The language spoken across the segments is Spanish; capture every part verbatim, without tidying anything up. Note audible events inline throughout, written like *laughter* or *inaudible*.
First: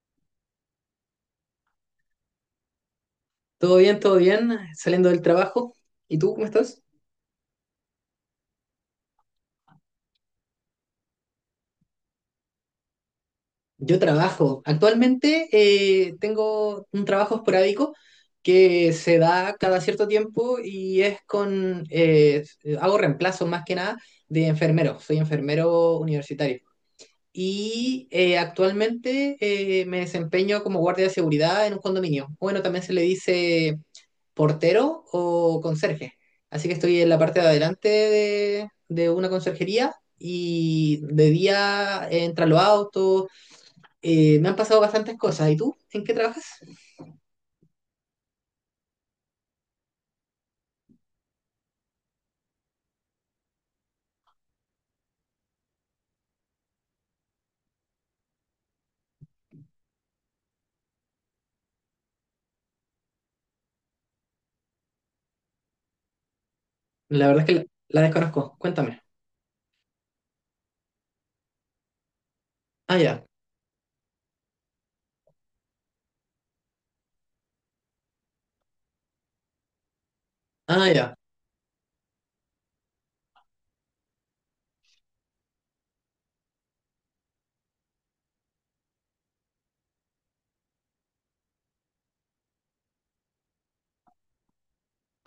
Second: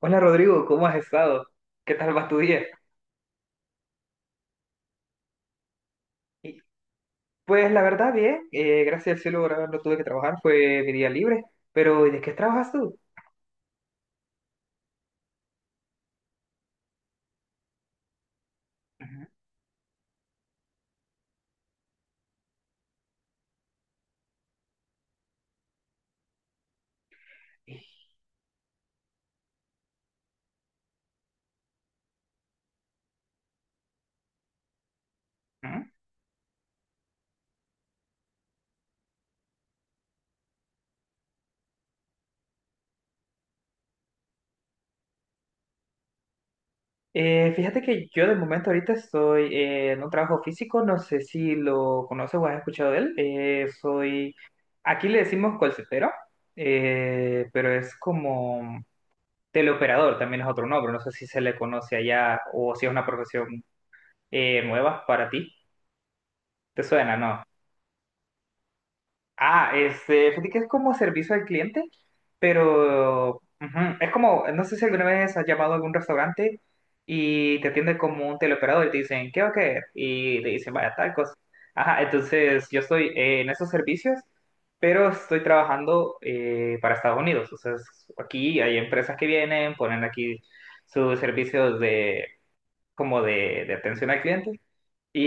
Hola Rodrigo, ¿cómo has estado? ¿Qué tal va tu día? Todo bien, todo bien, saliendo del trabajo. ¿Y tú cómo Y, estás? Pues la verdad, bien. Eh, gracias al cielo, ahora no tuve que trabajar, fue mi día libre. Pero ¿y ¿de qué trabajas tú? Yo trabajo. Actualmente eh, tengo un trabajo esporádico que se Ujú. da cada cierto tiempo y es con, eh, hago reemplazo más que nada de enfermero. Soy enfermero universitario. Y eh, actualmente eh, me desempeño como guardia de seguridad en un condominio. Bueno, también se le dice portero o Ujú. conserje. Así que estoy en la parte de adelante de, de una conserjería y de día entran los autos. Eh, me han pasado bastantes cosas. ¿Y tú? ¿En qué trabajas? Eh, fíjate que yo de momento ahorita estoy eh, en un trabajo físico, no sé si lo conoces o has escuchado de él. Eh, soy, aquí le decimos callcentero, eh, pero es como teleoperador, también es otro nombre, no sé si se le conoce allá o si es una profesión eh, nueva para ti. ¿Te suena, La no? verdad es que la, la desconozco. Cuéntame. Ah, este, fíjate que es como servicio al cliente, Ah, ya. pero ujú, es como, no sé si alguna vez has llamado a algún restaurante y te atiende como un teleoperador y te dicen, ¿qué va a querer? Y te dicen, Ah, vaya, tal ya. cosa. Ajá, entonces yo estoy eh, en esos servicios, pero estoy trabajando eh, para Estados Unidos. O sea, es- aquí hay empresas que vienen, ponen aquí sus servicios de, como de, de atención al cliente.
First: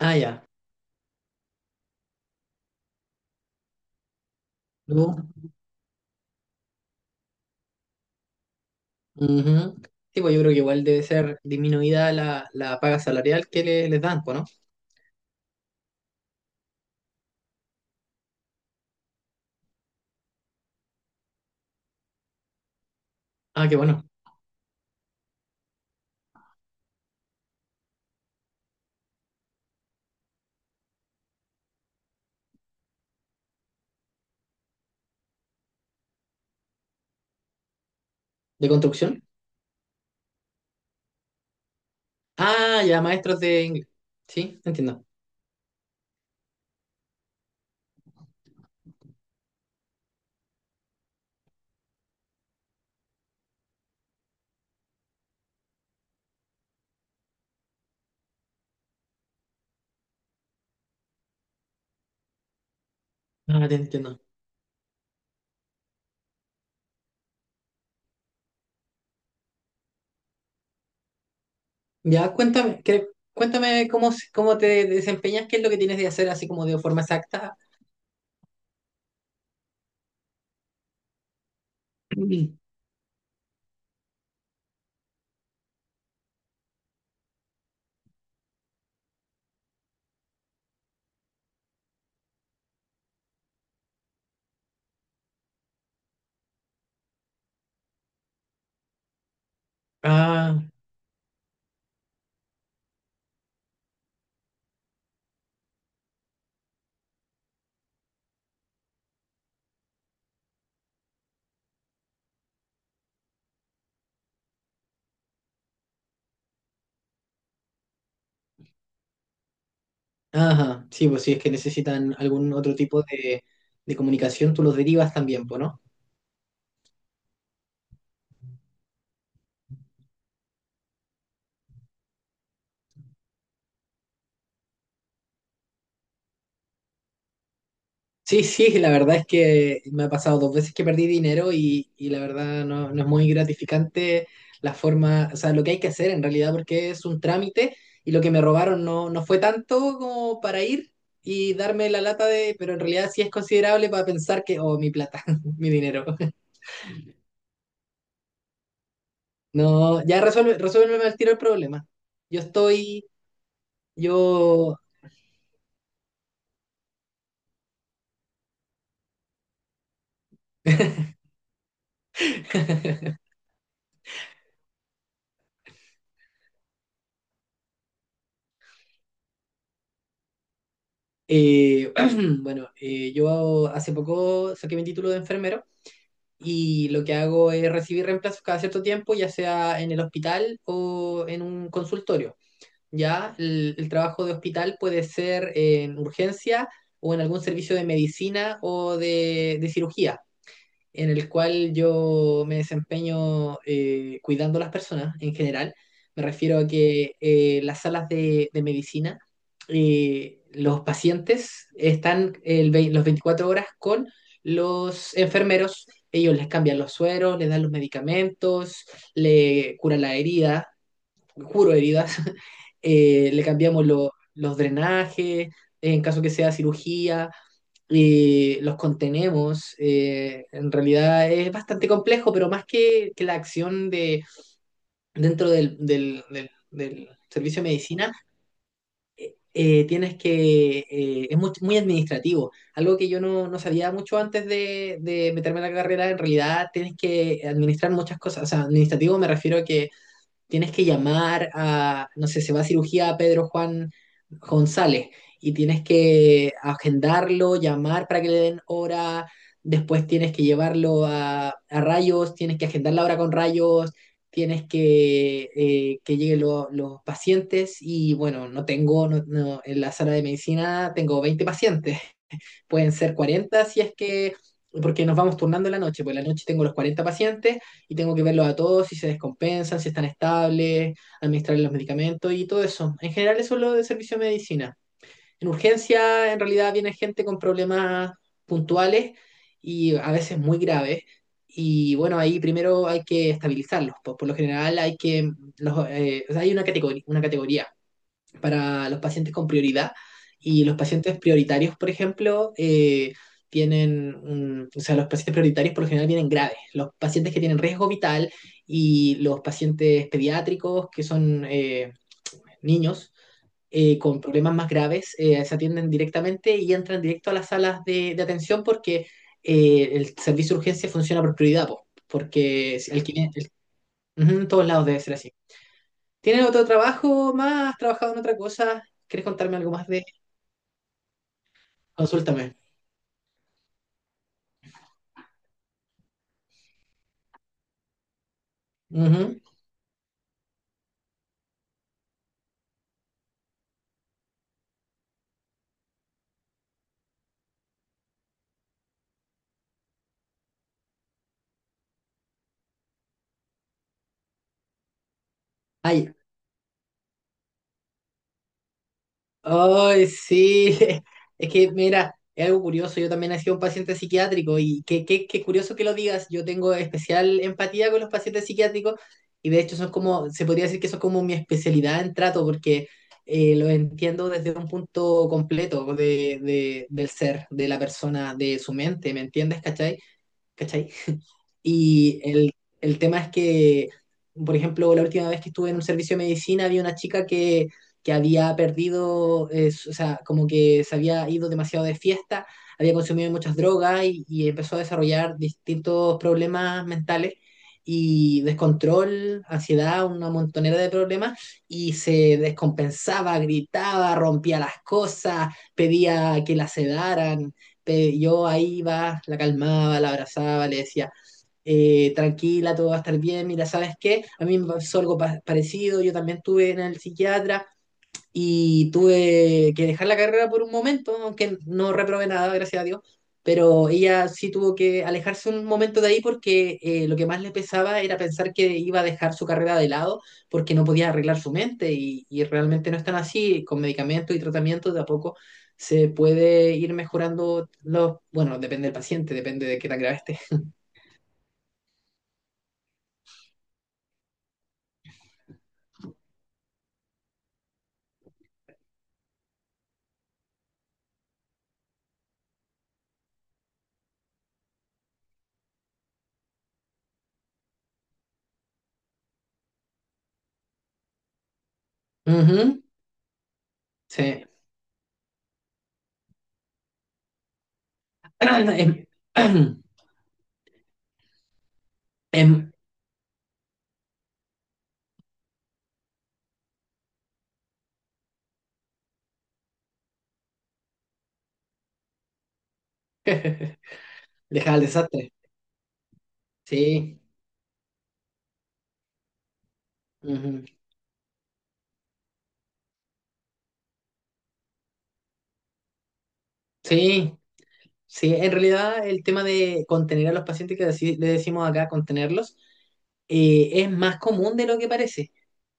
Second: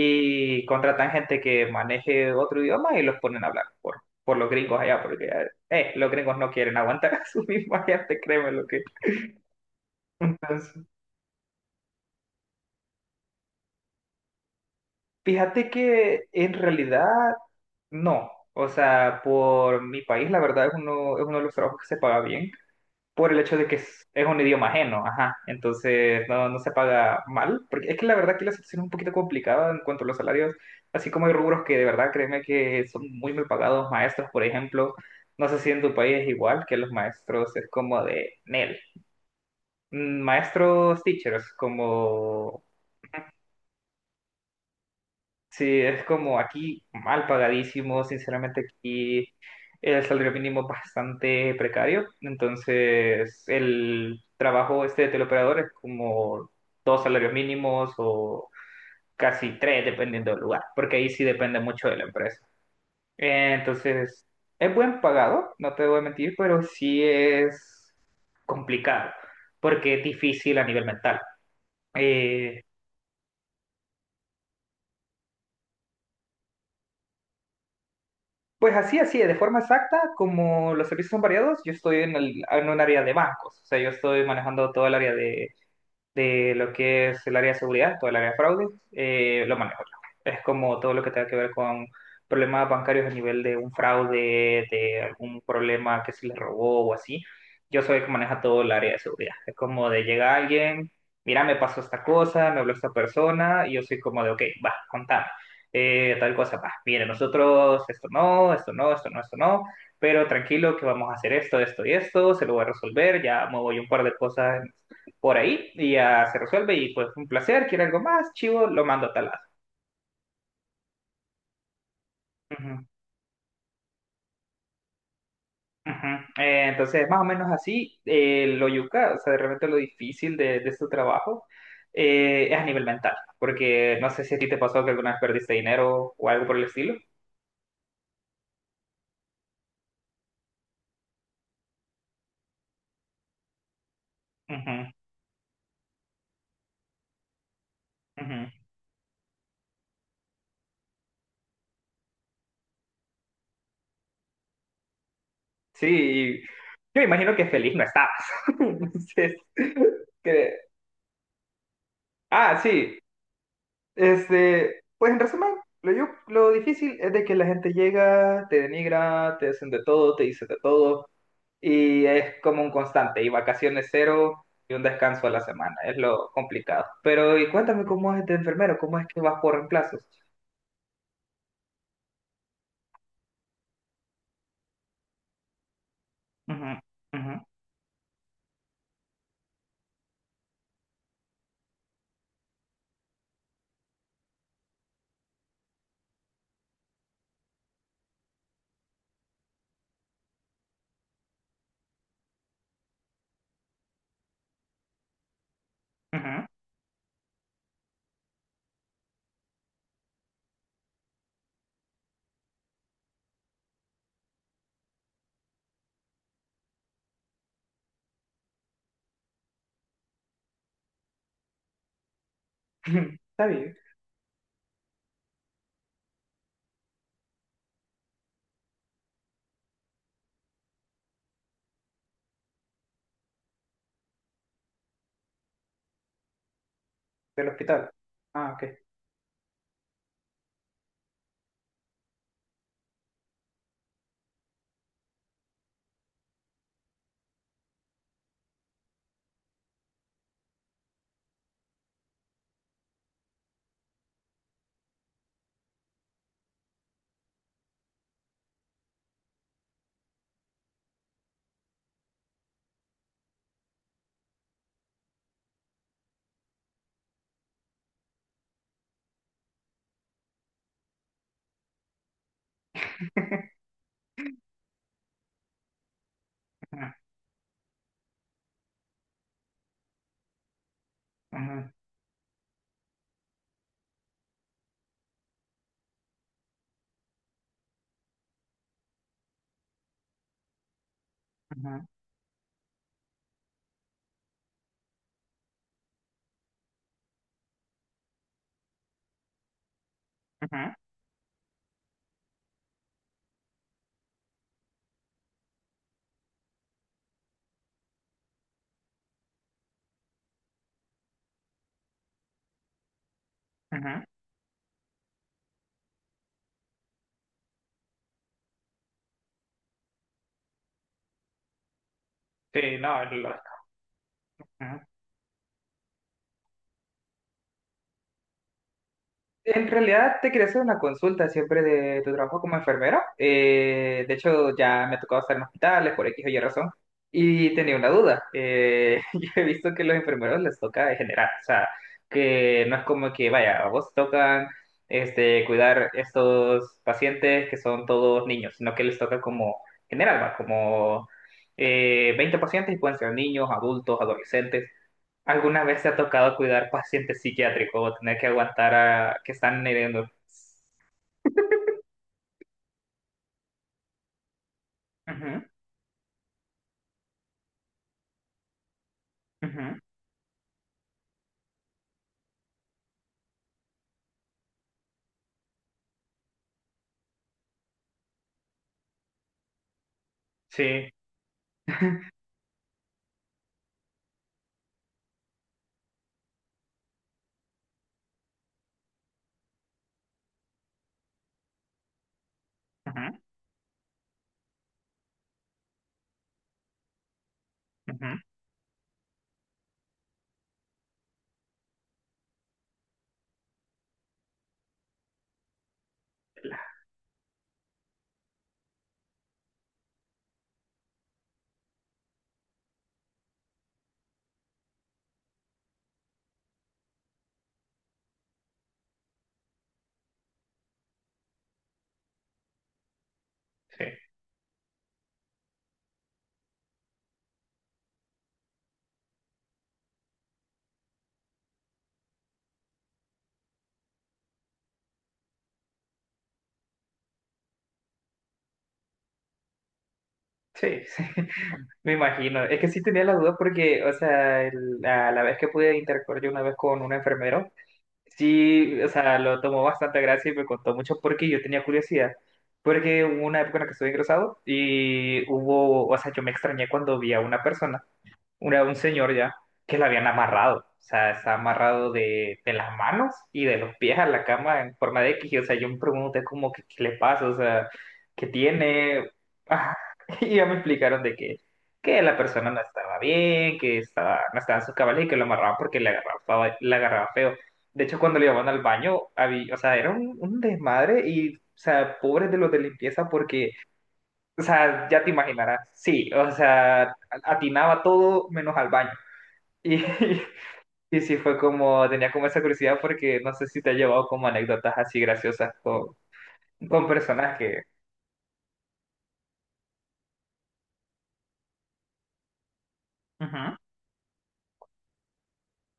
Ah, ya. contratan gente que maneje otro idioma y los ponen a hablar por, por los gringos allá, Tú, porque eh, los gringos no quieren aguantar *laughs* a su misma gente, créeme lo que. ujú. *laughs* Sí, pues yo creo que Entonces, igual debe ser disminuida la, la paga salarial que le- les dan, pues, ¿no? fíjate que en realidad no. O sea, por mi país, la verdad es uno, es uno de los trabajos que se paga bien, por el hecho de Ah, que qué bueno. es, es un idioma ajeno, ajá, entonces no, no se paga mal, porque es que la verdad que la situación es un poquito complicada en cuanto a los salarios, así como hay rubros que de verdad créeme que son muy mal pagados, maestros, por ejemplo, no sé si en tu país es igual, que los maestros es como de ¿De N E L, construcción? Mm, maestros teachers, como Ah, ya, maestros de inglés. Sí, entiendo. sí, es como aquí mal pagadísimo, sinceramente aquí el salario mínimo es bastante precario, entonces el trabajo este de teleoperador es como dos salarios mínimos o casi tres dependiendo del lugar, porque ahí sí depende mucho de la empresa. Eh, Ah, te entiendo. Entonces, es buen pagado, no te voy a mentir, pero sí es complicado, porque es difícil a nivel mental. Ya, Eh, cuéntame, que- cuéntame cómo, se- cómo te desempeñas, qué es lo que tienes de hacer así como de forma exacta. Pues así, así, de forma exacta, como los servicios son variados, yo estoy en, el, en *clears throat* un área de bancos, o sea, yo estoy manejando todo el área de, de lo que es el área de seguridad, todo el área de fraude, eh, lo manejo yo. Es como todo lo que tenga que ver con problemas bancarios a nivel de un fraude, de algún problema que se le robó o así. Yo soy el que maneja todo el área de seguridad. Es como de llega Ah, alguien, mira, me pasó esta cosa, me habló esta persona, y yo soy como de, ok, va, contame. Eh, tal cosa, va, mire, nosotros esto no, esto no, esto no, esto no, pero tranquilo que vamos a hacer esto, esto y esto, se lo voy a resolver, ya muevo yo un par de cosas por ahí y ya se resuelve y pues un placer, quiere algo más, chivo, lo mando a tal lado. ajá, sí, pues si es que necesitan algún otro Ujú, tipo de, de comunicación, tú los derivas también, pues, ¿no? ujú. Eh, entonces, más o menos así, eh, lo yuca, o sea, de repente lo difícil de, de este trabajo eh, es a nivel mental, porque no sé si a ti te pasó que alguna vez perdiste dinero o algo por el estilo. Sí, sí, la verdad es que me ha pasado dos veces que perdí dinero y, y la verdad no, no es muy gratificante la Ujú, forma, o sea, lo que hay que hacer en realidad, porque es un trámite y lo que me ujú. robaron no, no fue tanto como para ir y darme la lata de, pero en realidad sí es considerable para pensar que, oh, mi plata, *laughs* mi Sí, dinero. y yo imagino que feliz no estabas. *laughs* Entonces, No, ya que- resuelve, resuélveme al tiro el problema. Yo ah, sí. estoy, yo, Este, pues en resumen, lo, yo- lo difícil es de que la gente llega, te denigra, te hacen de todo, te dicen de todo, y es como un *laughs* constante, y vacaciones cero y un descanso a la semana, es lo complicado. Pero, y cuéntame cómo es de enfermero, cómo es que vas por reemplazos. eh, *clears throat* bueno, eh, yo hace poco saqué mi título de enfermero. Ujú, Y lo que ujú, hago es recibir reemplazos cada cierto tiempo, ya sea en el hospital o en un consultorio. Ya el, el trabajo de hospital puede ser en urgencia o en algún servicio de medicina o de de cirugía en el cual yo me desempeño eh, cuidando a las personas en general. Me ujú. refiero a que eh, las salas de, de medicina, eh, los pacientes están el vei- los veinticuatro horas con los enfermeros. Ellos les cambian los sueros, les dan los medicamentos, le curan la herida juro heridas, *laughs* *laughs* eh, le Está bien, cambiamos lo- los drenajes, en caso que sea cirugía, eh, los contenemos. Eh, en realidad es bastante complejo, pero más que, que la acción de, dentro del, del- del- del del servicio de hospital. medicina, Ah, ok. eh, tienes que, eh, es muy, muy administrativo. Algo que yo no, no sabía mucho antes de, de meterme en la carrera, en realidad tienes que administrar muchas cosas. O sea, administrativo me refiero a que tienes que llamar a, no sé, se va a cirugía a Pedro Juan González y tienes que agendarlo, llamar para que le den hora, después tienes que llevarlo a, a rayos, tienes que agendar la hora con rayos, tienes que eh, que lleguen lo- los pacientes y bueno, no tengo, no- no, en la sala de medicina tengo veinte pacientes, pueden ser cuarenta si es que, porque nos vamos turnando en la noche, pues en la noche tengo los Ujú, cuarenta pacientes y tengo que verlos a todos, si se descompensan, si están estables, administrarles ujú, los medicamentos y todo eso. En general eso es lo de servicio de medicina. En urgencia en realidad viene gente con problemas puntuales y a veces muy graves. ujú, Y bueno, ahí primero hay que estabilizarlos. Por, por lo general hay que, los, eh, o sea, hay una categoría, una categoría para los pacientes con prioridad. ujú, Y los pacientes prioritarios, por ejemplo, eh, tienen, mm, o sea, los pacientes prioritarios por lo general vienen graves. Los pacientes que tienen riesgo vital y los pacientes pediátricos, que son eh, niños eh, ujú. con problemas más graves, eh, se atienden directamente y entran directo a las salas de, de atención porque eh, el servicio de urgencia funciona por prioridad, po, porque Sí, no, el es que viene- el- lógico. ujú, en todos lados debe ser así. ¿Tienes otro trabajo más? ¿Has trabajado en otra cosa? ¿Quieres contarme En algo más de? realidad te quería hacer una consulta siempre de tu trabajo Consúltame. como enfermera. Eh, de hecho, ya me ha tocado estar en hospitales por X o Y razón. Y tenía una duda. Eh, *laughs* yo Ujú. he visto que los enfermeros les toca en general. O sea, que no es como que, vaya, a vos tocan este, cuidar estos pacientes que son todos niños, sino que les toca como general, va, como eh, veinte pacientes y pueden ser niños, adultos, adolescentes. ¿Alguna vez te ha Ay, tocado cuidar pacientes psiquiátricos o tener que aguantar a que están ay, heriendo? sí. *laughs* Es que, mira, es algo curioso. Yo también he sido un paciente psiquiátrico y qué, qué, Ujú, qué curioso que lo digas. Yo tengo especial empatía con los pacientes psiquiátricos y de ujú, hecho son como, se podría decir que son como mi especialidad en trato porque eh, lo entiendo desde un punto completo de, de- del ser, de la persona, de su mente. ¿Me entiendes? ¿Cachai? sí, ¿Cachai? Y el, el tema es que, por ejemplo, la última vez que estuve en un servicio de medicina había una chica que, que había perdido, eh, su- o sea, como que se había ido demasiado de fiesta, había ujú, consumido muchas drogas y, y empezó a desarrollar distintos problemas mentales ujú, y descontrol, ansiedad, una montonera de problemas y se descompensaba, gritaba, rompía las cosas, pedía que la sedaran. pe- Yo ahí iba, la calmaba, la abrazaba, le decía, eh, tranquila, todo va a estar bien, mira, ¿sabes qué? A mí me pasó algo pa- parecido, yo también estuve en el psiquiatra y tuve que dejar la carrera por un momento, aunque no reprobé nada, gracias a Dios, sí, pero ella sí tuvo que alejarse un momento de ahí porque eh, lo que más le pesaba era pensar que iba a dejar su carrera de lado porque no podía arreglar su mente y, y realmente no es tan así, con medicamentos y tratamientos de a poco se puede ir mejorando los, bueno, depende del paciente, depende de qué tan grave esté. sí, sí. *laughs* Me imagino. Es que sí tenía la duda porque, o sea, el- a la vez que pude interactuar yo una vez con un enfermero, sí, o sea, lo tomó bastante gracia y me contó mucho porque yo tenía curiosidad. Porque hubo una época en la que estuve ingresado y hubo, o sea, yo me extrañé cuando vi a una persona. Era un señor ya que lo habían amarrado. O sea, está amarrado de, de las Ujú, manos y de los pies a la sí. cama en forma de X. O sea, yo me pregunté como que qué le pasa, o sea, qué *clears throat* tiene. Em, Ah, *clears throat* *laughs* y ya me explicaron de que, que la persona no em, estaba bien, que estaba, no estaba en sus cabales y que lo amarraban porque le agarraba, le agarraba feo. De hecho, cuando le llevaban al baño, había, o sea, era un, un desmadre y, o sea, pobres de los de limpieza porque *laughs* o Deja el sea, ya te desastre. imaginarás. Sí, o sea, Sí. atinaba todo menos al baño. Y, Ujú. *laughs* y sí fue como, tenía como esa curiosidad porque no sé si te ha llevado como anécdotas así graciosas con, con Sí. personas que... Sí. En realidad, el tema de contener a los pacientes, que así le decimos acá, contenerlos, Ujú. eh, es más común de lo que parece.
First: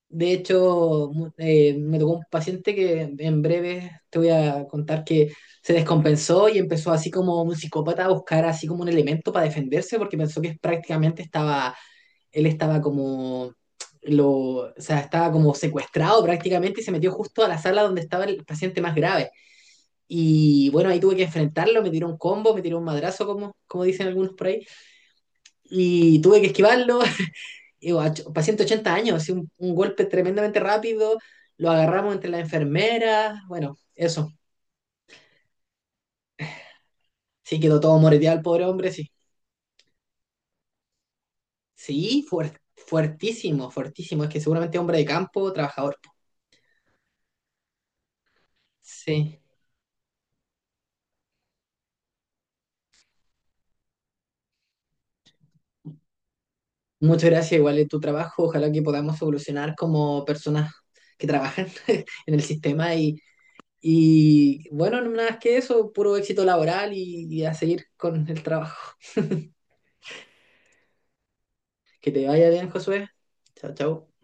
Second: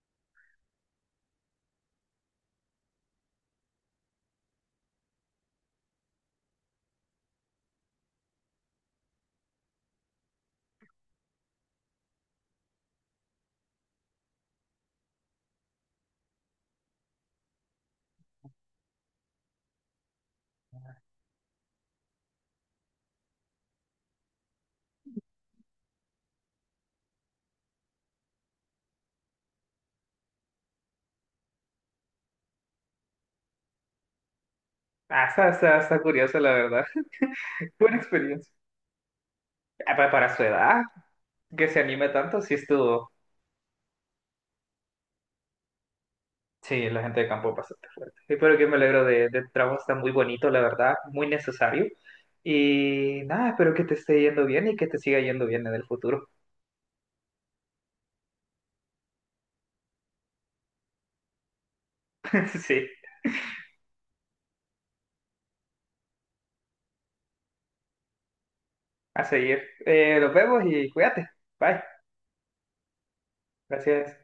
De hecho, mu- eh, me tocó un paciente que en breve te voy a contar que se descompensó y empezó así como un psicópata a buscar así como un elemento para defenderse porque pensó que prácticamente estaba él estaba como, lo, o sea, estaba como secuestrado prácticamente y se metió justo a la sala donde estaba el paciente más grave. Y bueno, ahí tuve que enfrentarlo, me tiró un combo, me tiró un madrazo, como, como dicen algunos por ahí, y tuve que esquivarlo. *laughs* Y bueno, paciente de ochenta años, así un, un golpe tremendamente rápido, lo agarramos entre las enfermeras, bueno, eso. Ah, está, está- está curioso, la verdad. Sí, *laughs* quedó Buena todo moreteado el experiencia. pobre hombre, sí. Ah, pa- para su edad, que se anime Sí, tanto, sí fuerte, estuvo. fuertísimo, fuertísimo. Es que seguramente es hombre de campo, trabajador. Sí, la gente de campo es bastante fuerte. Sí, pero que me alegro de, de Sí. tu trabajo, está muy bonito, la verdad, muy necesario. Y nada, espero que te esté yendo bien y que te siga yendo bien en el futuro. Muchas gracias, igual es tu trabajo. Ojalá que podamos evolucionar como personas que trabajan *laughs* en el *laughs* Sí. sistema y, y bueno, no nada más que eso, puro éxito laboral y, y a seguir con el trabajo. A seguir. Eh, nos vemos y cuídate. Bye. Que te vaya bien, Josué. Chao, chao. Gracias.